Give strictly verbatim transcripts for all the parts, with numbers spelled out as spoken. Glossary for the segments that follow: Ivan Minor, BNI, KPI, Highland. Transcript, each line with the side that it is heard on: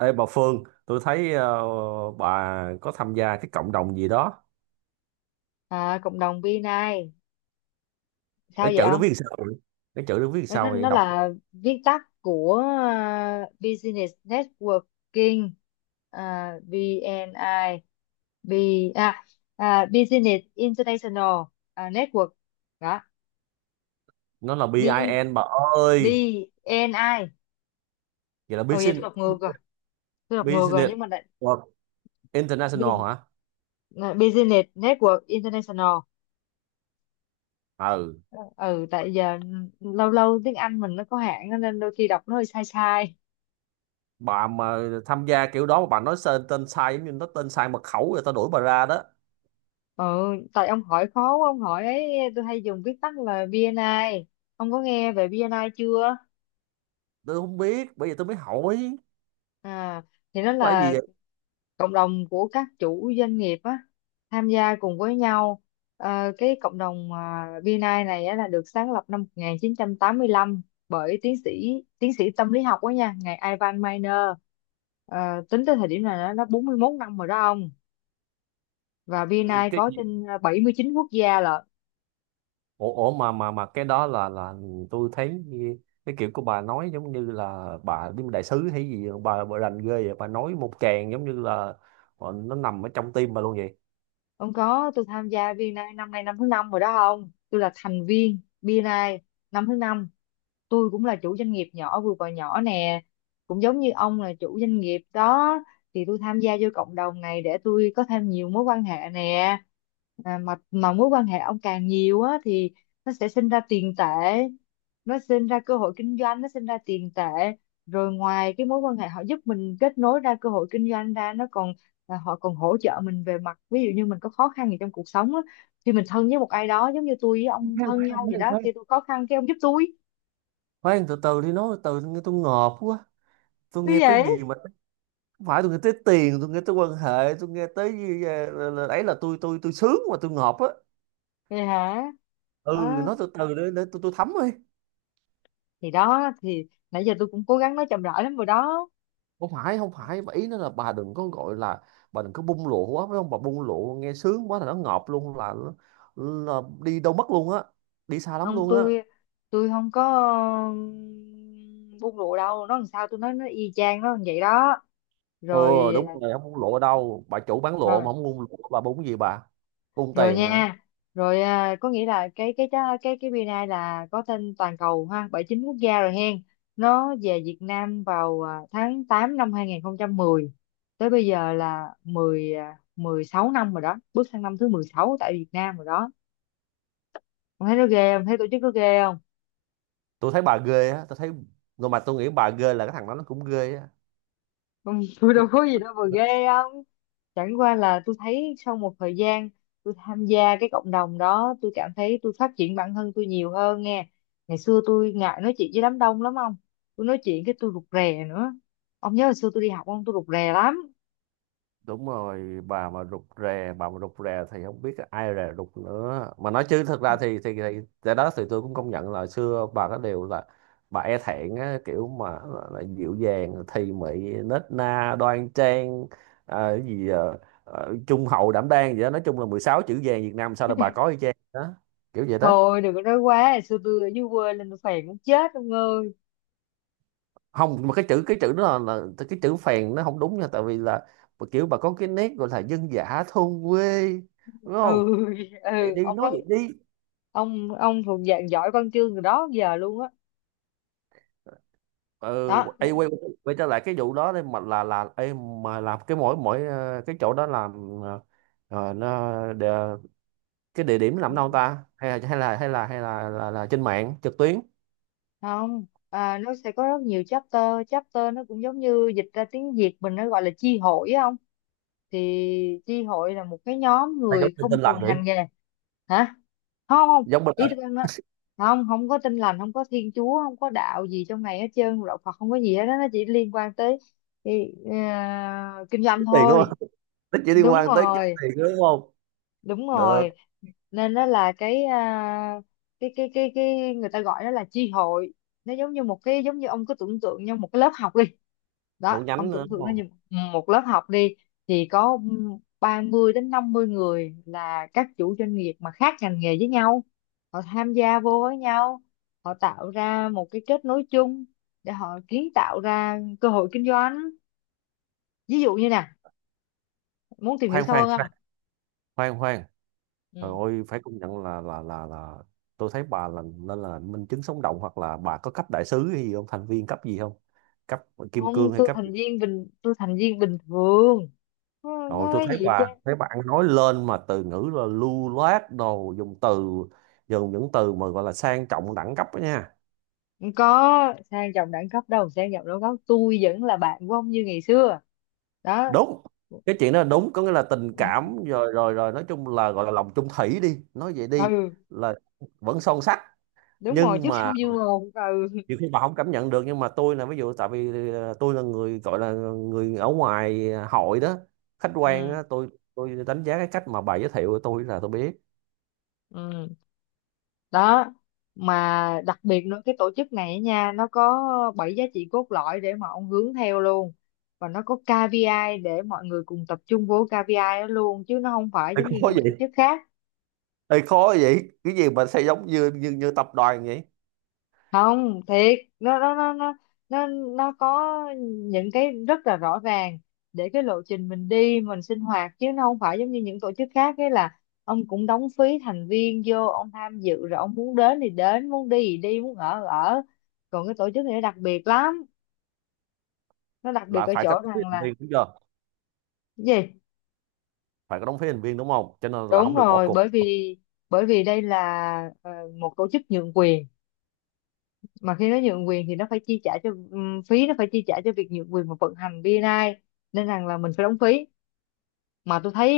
right: Ê bà Phương, tôi thấy ờ, bà có tham gia cái cộng đồng gì đó.
left: À, cộng đồng bê en I sao
right: Nó
left: vậy
right: chữ nó
left: ông?
right: viết làm sao vậy? Nó chữ nó viết làm
left: Nó
right: sao vậy?
left: nó
right: Đọc
left: là viết tắt của à, Business Networking, à, bê en I. B, à, à, Business International, à, Network đó.
right: nó là bê I
left: B,
right: BIN bà ơi.
left: B N I.
right: Vậy là
left: Ồ, vậy tôi
right: Business
left: đọc ngược rồi, tôi đọc ngược rồi,
right: Business
left: nhưng mà lại
right: World International
left: Bus-
right: hả?
left: à, Business Network International.
right: Ừ,
left: Ừ, tại giờ ừ, lâu lâu tiếng Anh mình nó có hạn nên đôi khi đọc nó hơi sai sai.
right: bà mà tham gia kiểu đó mà bà nói tên, tên sai giống như nó tên sai mật khẩu rồi tao đuổi bà ra đó.
left: Ừ, tại ông hỏi khó quá, ông hỏi ấy, tôi hay dùng viết tắt là bê en I. Ông có nghe về bê en I chưa?
right: Tôi không biết, bây giờ tôi mới hỏi.
left: À, thì nó
right: Phải gì
left: là
right: vậy?
left: cộng đồng của các chủ doanh nghiệp á, tham gia cùng với nhau. Ờ, cái cộng đồng à, bê en I này á, là được sáng lập năm một nghìn chín trăm tám mươi lăm bởi tiến sĩ tiến sĩ tâm lý học đó nha, ngài Ivan Minor. Ờ, tính tới thời điểm này nó nó bốn mươi mốt năm rồi đó ông, và bê en
right: Ừ,
left: I
right: cái
left: có trên bảy mươi chín quốc gia lận.
right: ủa, ủa mà mà mà cái đó là là tôi thấy cái kiểu của bà nói giống như là bà đi đại sứ hay gì bà bà rành ghê vậy, bà nói một tràng giống như là ờ, nó nằm ở trong tim bà luôn vậy.
left: Không có, tôi tham gia bê en I năm nay năm thứ năm rồi đó. Không, tôi là thành viên bê en I năm thứ năm. Tôi cũng là chủ doanh nghiệp nhỏ, vừa và nhỏ nè, cũng giống như ông là chủ doanh nghiệp đó. Thì tôi tham gia vô cộng đồng này để tôi có thêm nhiều mối quan hệ nè. À, mà mà mối quan hệ ông càng nhiều á, thì nó sẽ sinh ra tiền tệ, nó sinh ra cơ hội kinh doanh, nó sinh ra tiền tệ. Rồi ngoài cái mối quan hệ họ giúp mình kết nối ra cơ hội kinh doanh ra, nó còn là họ còn hỗ trợ mình về mặt, ví dụ như mình có khó khăn gì trong cuộc sống á, khi mình thân với một ai đó, giống như tôi với ông
right: khoan
left: thân
right: khoan
left: nhau vậy
right: khoan
left: đó,
right: khoan
left: khi tôi khó khăn cái ông giúp tôi.
right: khoan từ từ đi, nói từ từ nghe, tôi ngợp quá. Tôi
left: Thế
right: nghe
left: vậy?
right: tới gì mà, không phải, tôi nghe tới tiền, tôi nghe tới quan hệ, tôi nghe tới gì, ờ, là, là, ấy là tôi tôi tôi sướng mà tôi ngợp á.
left: Vậy hả?
right: Ừ,
left: Đó,
right: nói từ từ để, để tôi tôi thấm đi.
left: thì đó, thì nãy giờ tôi cũng cố gắng nói chậm rãi lắm rồi đó.
right: Không phải không phải và ý nó là bà đừng có gọi là, bà đừng có bung lụa quá, phải không bà? Bung lụa nghe sướng quá là nó ngợp luôn, là là đi đâu mất luôn á, đi xa lắm
left: Không,
right: luôn á.
left: tôi tôi không có ừm, buông lụa đâu, nó làm sao tôi nói nó y chang nó như vậy đó.
right: Ừ, đúng rồi, không bung lụa ở đâu, bà chủ bán lụa
left: Rồi,
right: mà không bung lụa bà bung cái gì bà, bung
left: rồi
right: tiền hả?
left: nha, rồi. À, có nghĩa là cái cái cái cái cái bê en I là có tên toàn cầu ha, bảy mươi chín quốc gia rồi hen. Nó về Việt Nam vào à, tháng tám năm hai không một không, tới bây giờ là mười à, mười sáu năm rồi đó, bước sang năm thứ mười sáu tại Việt Nam rồi đó. Ông thấy nó ghê không, thấy tổ chức nó ghê không?
right: Tôi thấy bà ghê á, tôi thấy, nhưng mà tôi nghĩ bà ghê là cái thằng đó nó cũng ghê á.
left: Ông- tôi
right: Cái
left: đâu có gì đâu mà ghê không, chẳng qua là tôi thấy sau một thời gian tôi tham gia cái cộng đồng đó, tôi cảm thấy tôi phát triển bản thân tôi nhiều hơn nghe. Ngày xưa tôi ngại nói chuyện với đám đông lắm ông, tôi nói chuyện cái tôi rụt rè nữa. Ông nhớ hồi xưa tôi đi học ông, tôi rụt rè lắm.
right: đúng rồi, bà mà rụt rè, bà mà rụt rè thì không biết ai rè rụt nữa mà nói, chứ thật ra thì thì, thì cái đó thì tôi cũng công nhận là xưa bà có, điều là bà e thẹn á, kiểu mà là, là dịu dàng thì mị, nết na đoan trang, à, cái gì à, à, trung hậu đảm đang, vậy đó. Nói chung là mười sáu chữ vàng Việt Nam sao là bà có y chang đó, kiểu vậy đó.
left: Thôi đừng có nói quá, hồi xưa tôi ở dưới quê lên, tôi phèn muốn chết ông ơi.
right: Không, mà cái chữ, cái chữ đó là, là cái chữ phèn nó không đúng nha, tại vì là kiểu bà có cái nét gọi là dân dã thôn quê, đúng
left: Ừ.
right: không? Vậy
left: Ừ,
right: đi,
left: ông
right: nói vậy
left: nói,
right: đi.
left: ông ông thuộc dạng giỏi văn chương rồi đó, giờ luôn á.
right: ừ, ấy, quay, quay trở lại cái vụ đó đi, mà là là ấy, mà làm cái mỗi mỗi ờ, cái chỗ đó làm, ờ, ờ, nó địa, cái địa điểm làm
left: Đó.
right: đâu ta, hay là hay là hay là hay là, là, là trên mạng trực tuyến,
left: Không, à, nó sẽ có rất nhiều chapter. Chapter nó cũng giống như dịch ra tiếng Việt mình nó gọi là chi hội á. Không, thì chi hội là một cái nhóm
right: hay giống
left: người
right: tin
left: không
right: tin lành
left: cùng
right: vậy,
left: ngành nghề. Hả? Không không,
right: giống bên
left: ý
right: lệnh.
left: tôi nói, không không có tin lành, không có thiên chúa, không có đạo gì trong này hết trơn, đạo Phật không có gì hết đó, nó chỉ liên quan tới thì, ờ, kinh doanh
right: Kiếm tiền đúng
left: thôi.
right: không? Nó chỉ liên
left: Đúng
right: quan tới kiếm
left: rồi.
right: tiền đúng không?
left: Đúng
right: Được.
left: rồi. Nên nó là cái à, cái, cái cái cái người ta gọi nó là chi hội. Nó giống như một cái, giống như ông cứ tưởng tượng như một cái lớp học đi. Đó,
right: Một
left: ông
right: nhánh nữa
left: tưởng
right: đúng
left: tượng nó
right: không?
left: như một lớp học đi, thì có ba mươi đến năm mươi người là các chủ doanh nghiệp mà khác ngành nghề với nhau. Họ tham gia vô với nhau, họ tạo ra một cái kết nối chung để họ kiến tạo ra cơ hội kinh doanh. Ví dụ như nè, muốn tìm hiểu
right: khoan
left: sâu
right: khoan khoan
left: hơn.
right: khoan khoan Trời
left: Không,
right: ơi, phải công nhận là là là là tôi thấy bà là nên là minh chứng sống động, hoặc là bà có cấp đại sứ hay gì không, thành viên cấp gì không, cấp kim
left: không,
right: cương hay
left: tôi
right: cấp.
left: thành viên bình tôi thành viên bình thường, không
right: Rồi
left: có
right: tôi
left: cái
right: thấy
left: gì chứ.
right: bà, thấy bạn nói lên mà từ ngữ là lưu loát, đồ dùng từ, dùng những từ mà gọi là sang trọng đẳng cấp đó nha.
left: Không có sang trọng đẳng cấp đâu, sang trọng đẳng cấp tôi vẫn là bạn của ông như ngày xưa. Đó.
right: Đúng, cái chuyện đó là đúng, có nghĩa là tình cảm rồi rồi rồi nói chung là gọi là lòng chung thủy đi, nói vậy đi,
left: Ừ.
right: là vẫn son sắt.
left: Đúng rồi,
right: Nhưng
left: trước
right: mà
left: sau như một. Ừ.
right: nhiều khi bà không cảm nhận được, nhưng mà tôi là ví dụ, tại vì ờ, tôi là người gọi là người ở ngoài hội đó, khách quan
left: Ừ.
right: á, tôi tôi đánh giá cái cách mà bà giới thiệu của tôi là tôi biết.
left: Ừ. Đó. Mà đặc biệt nữa, cái tổ chức này á nha, nó có bảy giá trị cốt lõi để mà ông hướng theo luôn. Và nó có ca pê i để mọi người cùng tập trung vô ca pê i đó luôn, chứ nó không phải giống như
right: Có
left: những
right: gì?
left: tổ chức khác.
right: Ê, khó vậy, cái gì mà sẽ giống như như như tập đoàn vậy.
left: Không thiệt, nó nó nó nó nó nó có những cái rất là rõ ràng để cái lộ trình mình đi, mình sinh hoạt, chứ nó không phải giống như những tổ chức khác ấy, là ông cũng đóng phí thành viên vô ông tham dự, rồi ông muốn đến thì đến, muốn đi thì đi, muốn ở thì ở. Còn cái tổ chức này nó đặc biệt lắm, nó đặc biệt
right: Là
left: ở
right: phải có
left: chỗ
right: đóng phí
left: rằng
right: thành
left: là-
right: viên đúng chưa?
left: Cái gì?
right: Phải có đóng phí thành viên đúng không, cho nên là
left: Đúng
right: không được bỏ
left: rồi.
right: cuộc.
left: Bởi vì bởi vì đây là, ờ, một tổ chức nhượng quyền, mà khi nó nhượng quyền thì nó phải chi trả cho, ừm, phí nó phải chi trả cho việc nhượng quyền và vận hành bê en I, nên rằng là mình phải đóng phí. Mà tôi thấy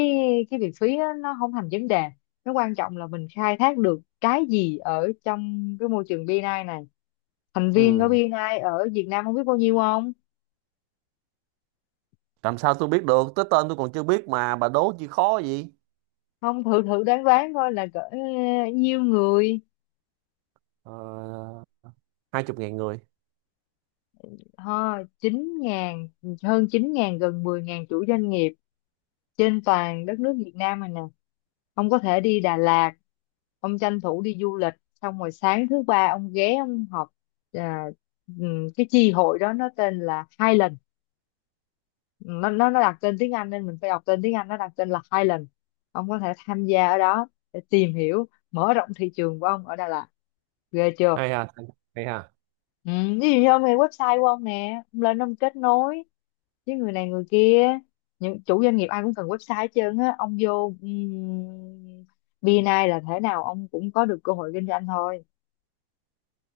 left: cái việc phí á, nó không thành vấn đề, nó quan trọng là mình khai thác được cái gì ở trong cái môi trường bê en I này. Thành viên của
right: Ừ.
left: bê en I ở Việt Nam không biết bao nhiêu không?
right: Làm sao tôi biết được, tới tên tôi còn chưa biết mà bà đố chi khó gì.
left: Không, thử thử đoán đoán coi là cỡ ờ, nhiêu người.
right: uh, hai chục ngàn người.
left: Ha, chín ngàn, hơn chín ngàn, gần mười ngàn chủ doanh nghiệp trên toàn đất nước Việt Nam này nè. Ông có thể đi Đà Lạt, ông tranh thủ đi du lịch, xong rồi sáng thứ ba ông ghé ông họp à, ừm, cái chi hội đó nó tên là Highland. Nó nó nó đặt tên tiếng Anh nên mình phải đọc tên tiếng Anh, nó đặt tên là Highland. Ông có thể tham gia ở đó để tìm hiểu mở rộng thị trường của ông ở Đà Lạt. Ghê chưa.
right: Hay ha, hay ha.
left: Ừ, ví dụ như ông hay website của ông nè, ông lên ông kết nối chứ, người này người kia, những chủ doanh nghiệp ai cũng cần website hết trơn á, ông vô um, bê en I là thế nào ông cũng có được cơ hội kinh doanh thôi.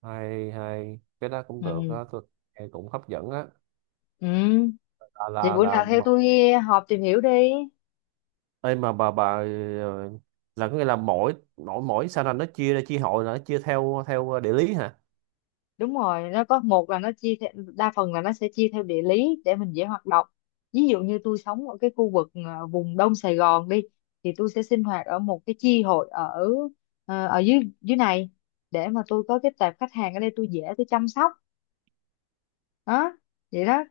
right: Hay, hay cái đó cũng được á
left: Ừ.
right: tôi, nghe cũng hấp dẫn á.
left: Ừ.
right: Là
left: Vậy
right: là
left: bữa
right: là
left: nào theo
right: mà-
left: tôi họp tìm hiểu đi.
right: ê mà bà bà ờ, là có nghĩa là mỗi mỗi mỗi sao là nó chia ra, chia hội là nó chia theo, theo địa lý hả?
left: Đúng rồi, nó có một là nó chia theo, đa phần là nó sẽ chia theo địa lý để mình dễ hoạt động. Ví dụ như tôi sống ở cái khu vực ờ, vùng Đông Sài Gòn đi, thì tôi sẽ sinh hoạt ở một cái chi hội ở ờ, ở dưới dưới này để mà tôi có cái tệp khách hàng ở đây tôi dễ tôi chăm sóc. Đó, vậy đó.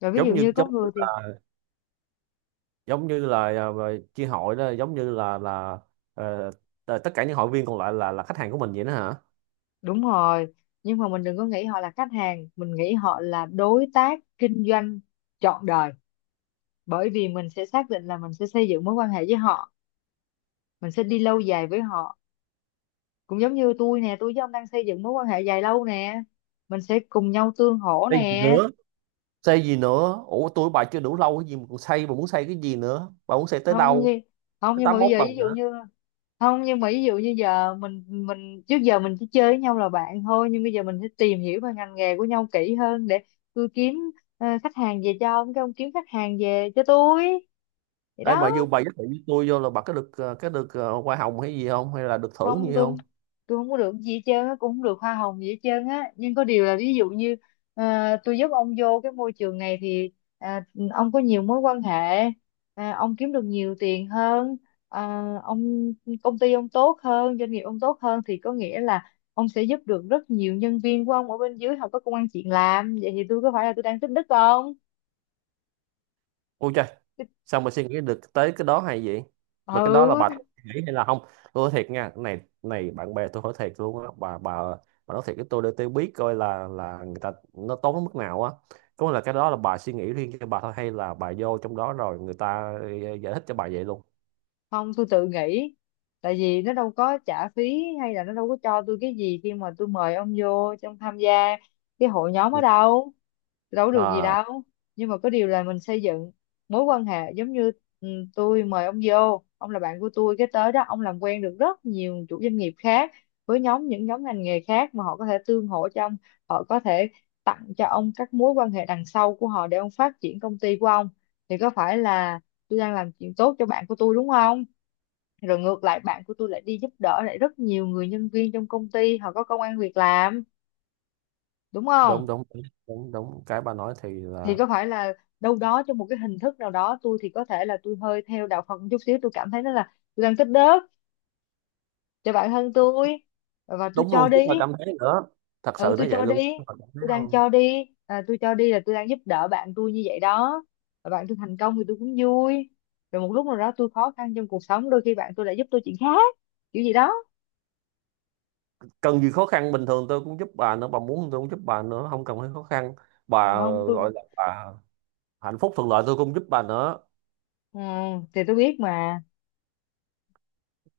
left: Rồi ví dụ
right: giống như
left: như có
right: giống như
left: người thì-
right: giống như là à, chia hội đó giống như là là ờ, t- tất cả những hội viên còn lại là là khách hàng của mình vậy đó hả?
left: Đúng rồi, nhưng mà mình đừng có nghĩ họ là khách hàng, mình nghĩ họ là đối tác kinh doanh trọn đời. Bởi vì mình sẽ xác định là mình sẽ xây dựng mối quan hệ với họ, mình sẽ đi lâu dài với họ, cũng giống như tôi nè, tôi với ông đang xây dựng mối quan hệ dài lâu nè, mình sẽ cùng nhau tương hỗ
right: Đây gì
left: nè.
right: nữa, xây gì nữa, ủa tôi với bà chưa đủ lâu cái gì mà còn xây, bà muốn xây cái gì nữa, bà muốn xây tới
left: không
right: đâu,
left: như không
right: tới
left: nhưng mà
right: tám
left: bây
right: mốt
left: giờ
right: tầng
left: ví dụ
right: hả?
left: như- Không, nhưng mà ví dụ như giờ mình mình trước giờ mình chỉ chơi với nhau là bạn thôi, nhưng bây giờ mình sẽ tìm hiểu về ngành nghề của nhau kỹ hơn để tôi kiếm ờ, khách hàng về cho ông, cái ông kiếm khách hàng về cho tôi, vậy
right: Đây
left: đó.
right: mà vô bà giới thiệu với tôi vô là bà có được ờ, cái được ờ, hoa hồng hay gì không, hay là được thưởng
left: Không,
right: gì
left: tôi
right: không?
left: tôi không có được gì hết trơn á, cũng không được hoa hồng gì hết trơn á, nhưng có điều là ví dụ như à, tôi giúp ông vô cái môi trường này thì à, ông có nhiều mối quan hệ, à, ông kiếm được nhiều tiền hơn, à, ông công ty ông tốt hơn, doanh nghiệp ông tốt hơn, thì có nghĩa là ông sẽ giúp được rất nhiều nhân viên của ông ở bên dưới không có công ăn chuyện làm, vậy thì tôi có phải là tôi đang tích đức không?
right: Ôi trời, xong rồi suy nghĩ được tới cái đó hay gì, mà cái đó là bà
left: Ừ.
right: nghĩ hay là không. Tôi nói thiệt nha, cái này này bạn bè tôi hỏi thiệt luôn á, bà bà bà nói thiệt với tôi để tôi biết coi là là người ta nó tốn đến mức nào á. Có nghĩa là cái đó là bà suy nghĩ riêng cho bà thôi, hay là bà vô trong đó rồi người ta ờ, giải thích cho bà vậy luôn?
left: Không, tôi tự nghĩ, tại vì nó đâu có trả phí hay là nó đâu có cho tôi cái gì khi mà tôi mời ông vô trong tham gia cái hội nhóm ở đâu, đâu có được gì
right: À,
left: đâu. Nhưng mà có điều là mình xây dựng mối quan hệ, giống như ừ, tôi mời ông vô, ông là bạn của tôi, cái tới đó ông làm quen được rất nhiều chủ doanh nghiệp khác, với nhóm những nhóm ngành nghề khác mà họ có thể tương hỗ cho ông. Họ có thể tặng cho ông các mối quan hệ đằng sau của họ để ông phát triển công ty của ông. Thì có phải là tôi đang làm chuyện tốt cho bạn của tôi đúng không? Rồi ngược lại bạn của tôi lại đi giúp đỡ lại rất nhiều người, nhân viên trong công ty họ có công ăn việc làm, đúng không?
right: đúng đúng đúng đúng, đúng. Cái bà nói thì
left: Thì
right: là
left: có phải là đâu đó trong một cái hình thức nào đó, tôi thì có thể là tôi hơi theo đạo Phật một chút xíu, tôi cảm thấy nó là tôi đang tích đức cho bản thân tôi và tôi
right: đúng
left: cho
right: luôn, chứ
left: đi.
right: không phải cảm thấy nữa, thật
left: Ừ,
right: sự nó
left: tôi
right: vậy
left: cho
right: luôn, chứ
left: đi,
right: không phải cảm thấy
left: tôi đang
right: đâu.
left: cho đi. À, tôi cho đi là tôi đang giúp đỡ bạn tôi như vậy đó. Và bạn tôi thành công thì tôi cũng vui. Rồi một lúc nào đó tôi khó khăn trong cuộc sống, đôi khi bạn tôi lại giúp tôi chuyện khác, kiểu gì đó.
right: Cần gì khó khăn, bình thường tôi cũng giúp bà nữa, bà muốn tôi cũng giúp bà nữa, không cần phải khó khăn.
left: Mà
right: Bà
left: không, tôi,
right: gọi là bà, hạnh phúc thuận lợi tôi cũng giúp bà nữa.
left: ừ, thì tôi biết mà.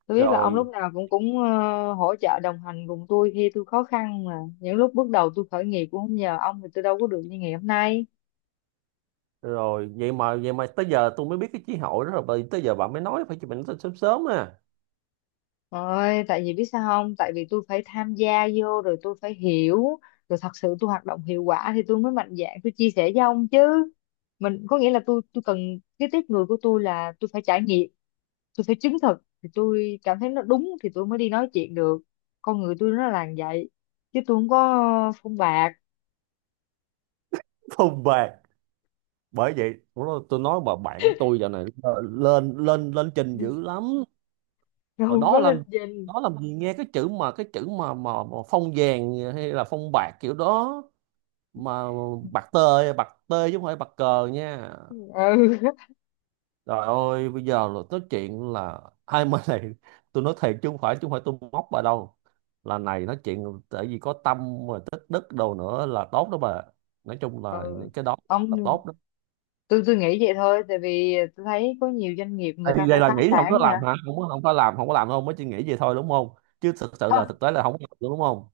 left: Tôi biết là ông lúc
right: Rồi,
left: nào cũng cũng ờ, hỗ trợ đồng hành cùng tôi khi tôi khó khăn, mà những lúc bước đầu tôi khởi nghiệp cũng không nhờ ông thì tôi đâu có được như ngày hôm nay.
right: rồi vậy mà, vậy mà tới giờ tôi mới biết cái chí hội đó, rồi bởi- tới giờ bà mới nói, phải chụp nói sớm sớm à.
left: Ôi tại vì biết sao không, tại vì tôi phải tham gia vô rồi tôi phải hiểu, rồi thật sự tôi hoạt động hiệu quả thì tôi mới mạnh dạn tôi chia sẻ với ông chứ. Mình có nghĩa là tôi tôi cần, cái tiếp người của tôi là tôi phải trải nghiệm, tôi phải chứng thực thì tôi cảm thấy nó đúng thì tôi mới đi nói chuyện được. Con người tôi nó là như vậy, chứ tôi không có phong bạc.
right: Không bạc. Bởi vậy lúc đó tôi nói bà bạn của tôi giờ này ờ, lên lên lên trình dữ lắm.
left: Tôi
right: Hồi
left: không
right: đó
left: có
right: làm,
left: lên danh.
right: đó làm gì nghe cái chữ mà cái chữ mà mà, mà phong vàng hay là phong bạc kiểu đó mà,
left: Ừ.
right: bạc tê bạc tê chứ không phải bạc cờ nha. Trời ơi, bây giờ là nói chuyện là ai mà này, tôi nói thiệt chứ không phải chứ không phải tôi móc bà đâu. Là này nói chuyện tại vì có tâm mà tích đức đồ nữa là tốt đó bà. Nói chung là
left: Ừ.
right: những cái đó là
left: Ông,
right: tốt đó.
left: tôi tôi nghĩ vậy thôi, tại vì tôi thấy có nhiều doanh nghiệp
right: Ê,
left: người ta phải
right: vậy là
left: phá
right: nghĩ không có
left: sản nè.
right: làm hả? Không có không có làm, không có làm đâu, mới chỉ nghĩ vậy thôi đúng không? Chứ thực sự là
left: Không,
right: thực tế là không có làm đúng không?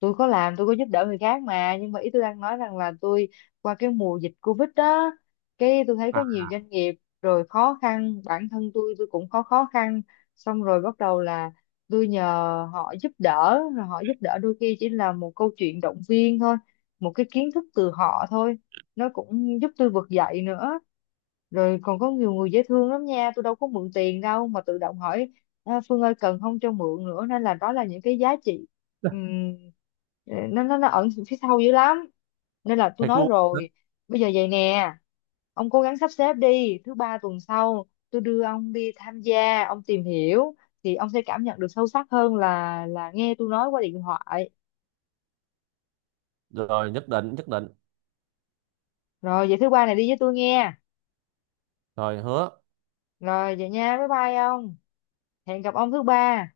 left: tôi có làm, tôi có giúp đỡ người khác mà, nhưng mà ý tôi đang nói rằng là tôi qua cái mùa dịch Covid đó, cái tôi thấy có
right: À,
left: nhiều doanh nghiệp rồi khó khăn, bản thân tôi tôi cũng có khó khăn, xong rồi bắt đầu là tôi nhờ họ giúp đỡ. Rồi họ giúp đỡ đôi khi chỉ là một câu chuyện động viên thôi, một cái kiến thức từ họ thôi, nó cũng giúp tôi vực dậy nữa. Rồi còn có nhiều người dễ thương lắm nha, tôi đâu có mượn tiền đâu mà tự động hỏi: "À, Phương ơi, cần không cho mượn", nữa. Nên là đó là những cái giá trị, ừm, ờ, nó nó nó ẩn phía sau dữ lắm. Nên là tôi
right: thiệt
left: nói
right: luôn.
left: rồi, bây giờ vậy nè, ông cố gắng sắp xếp đi, thứ ba tuần sau tôi đưa ông đi tham gia, ông tìm hiểu thì ông sẽ cảm nhận được sâu sắc hơn là là nghe tôi nói qua điện thoại.
right: Rồi nhất định, nhất định.
left: Rồi vậy thứ ba này đi với tôi nghe.
right: Rồi hứa.
left: Rồi vậy nha, bye bye ông, hẹn gặp ông thứ ba.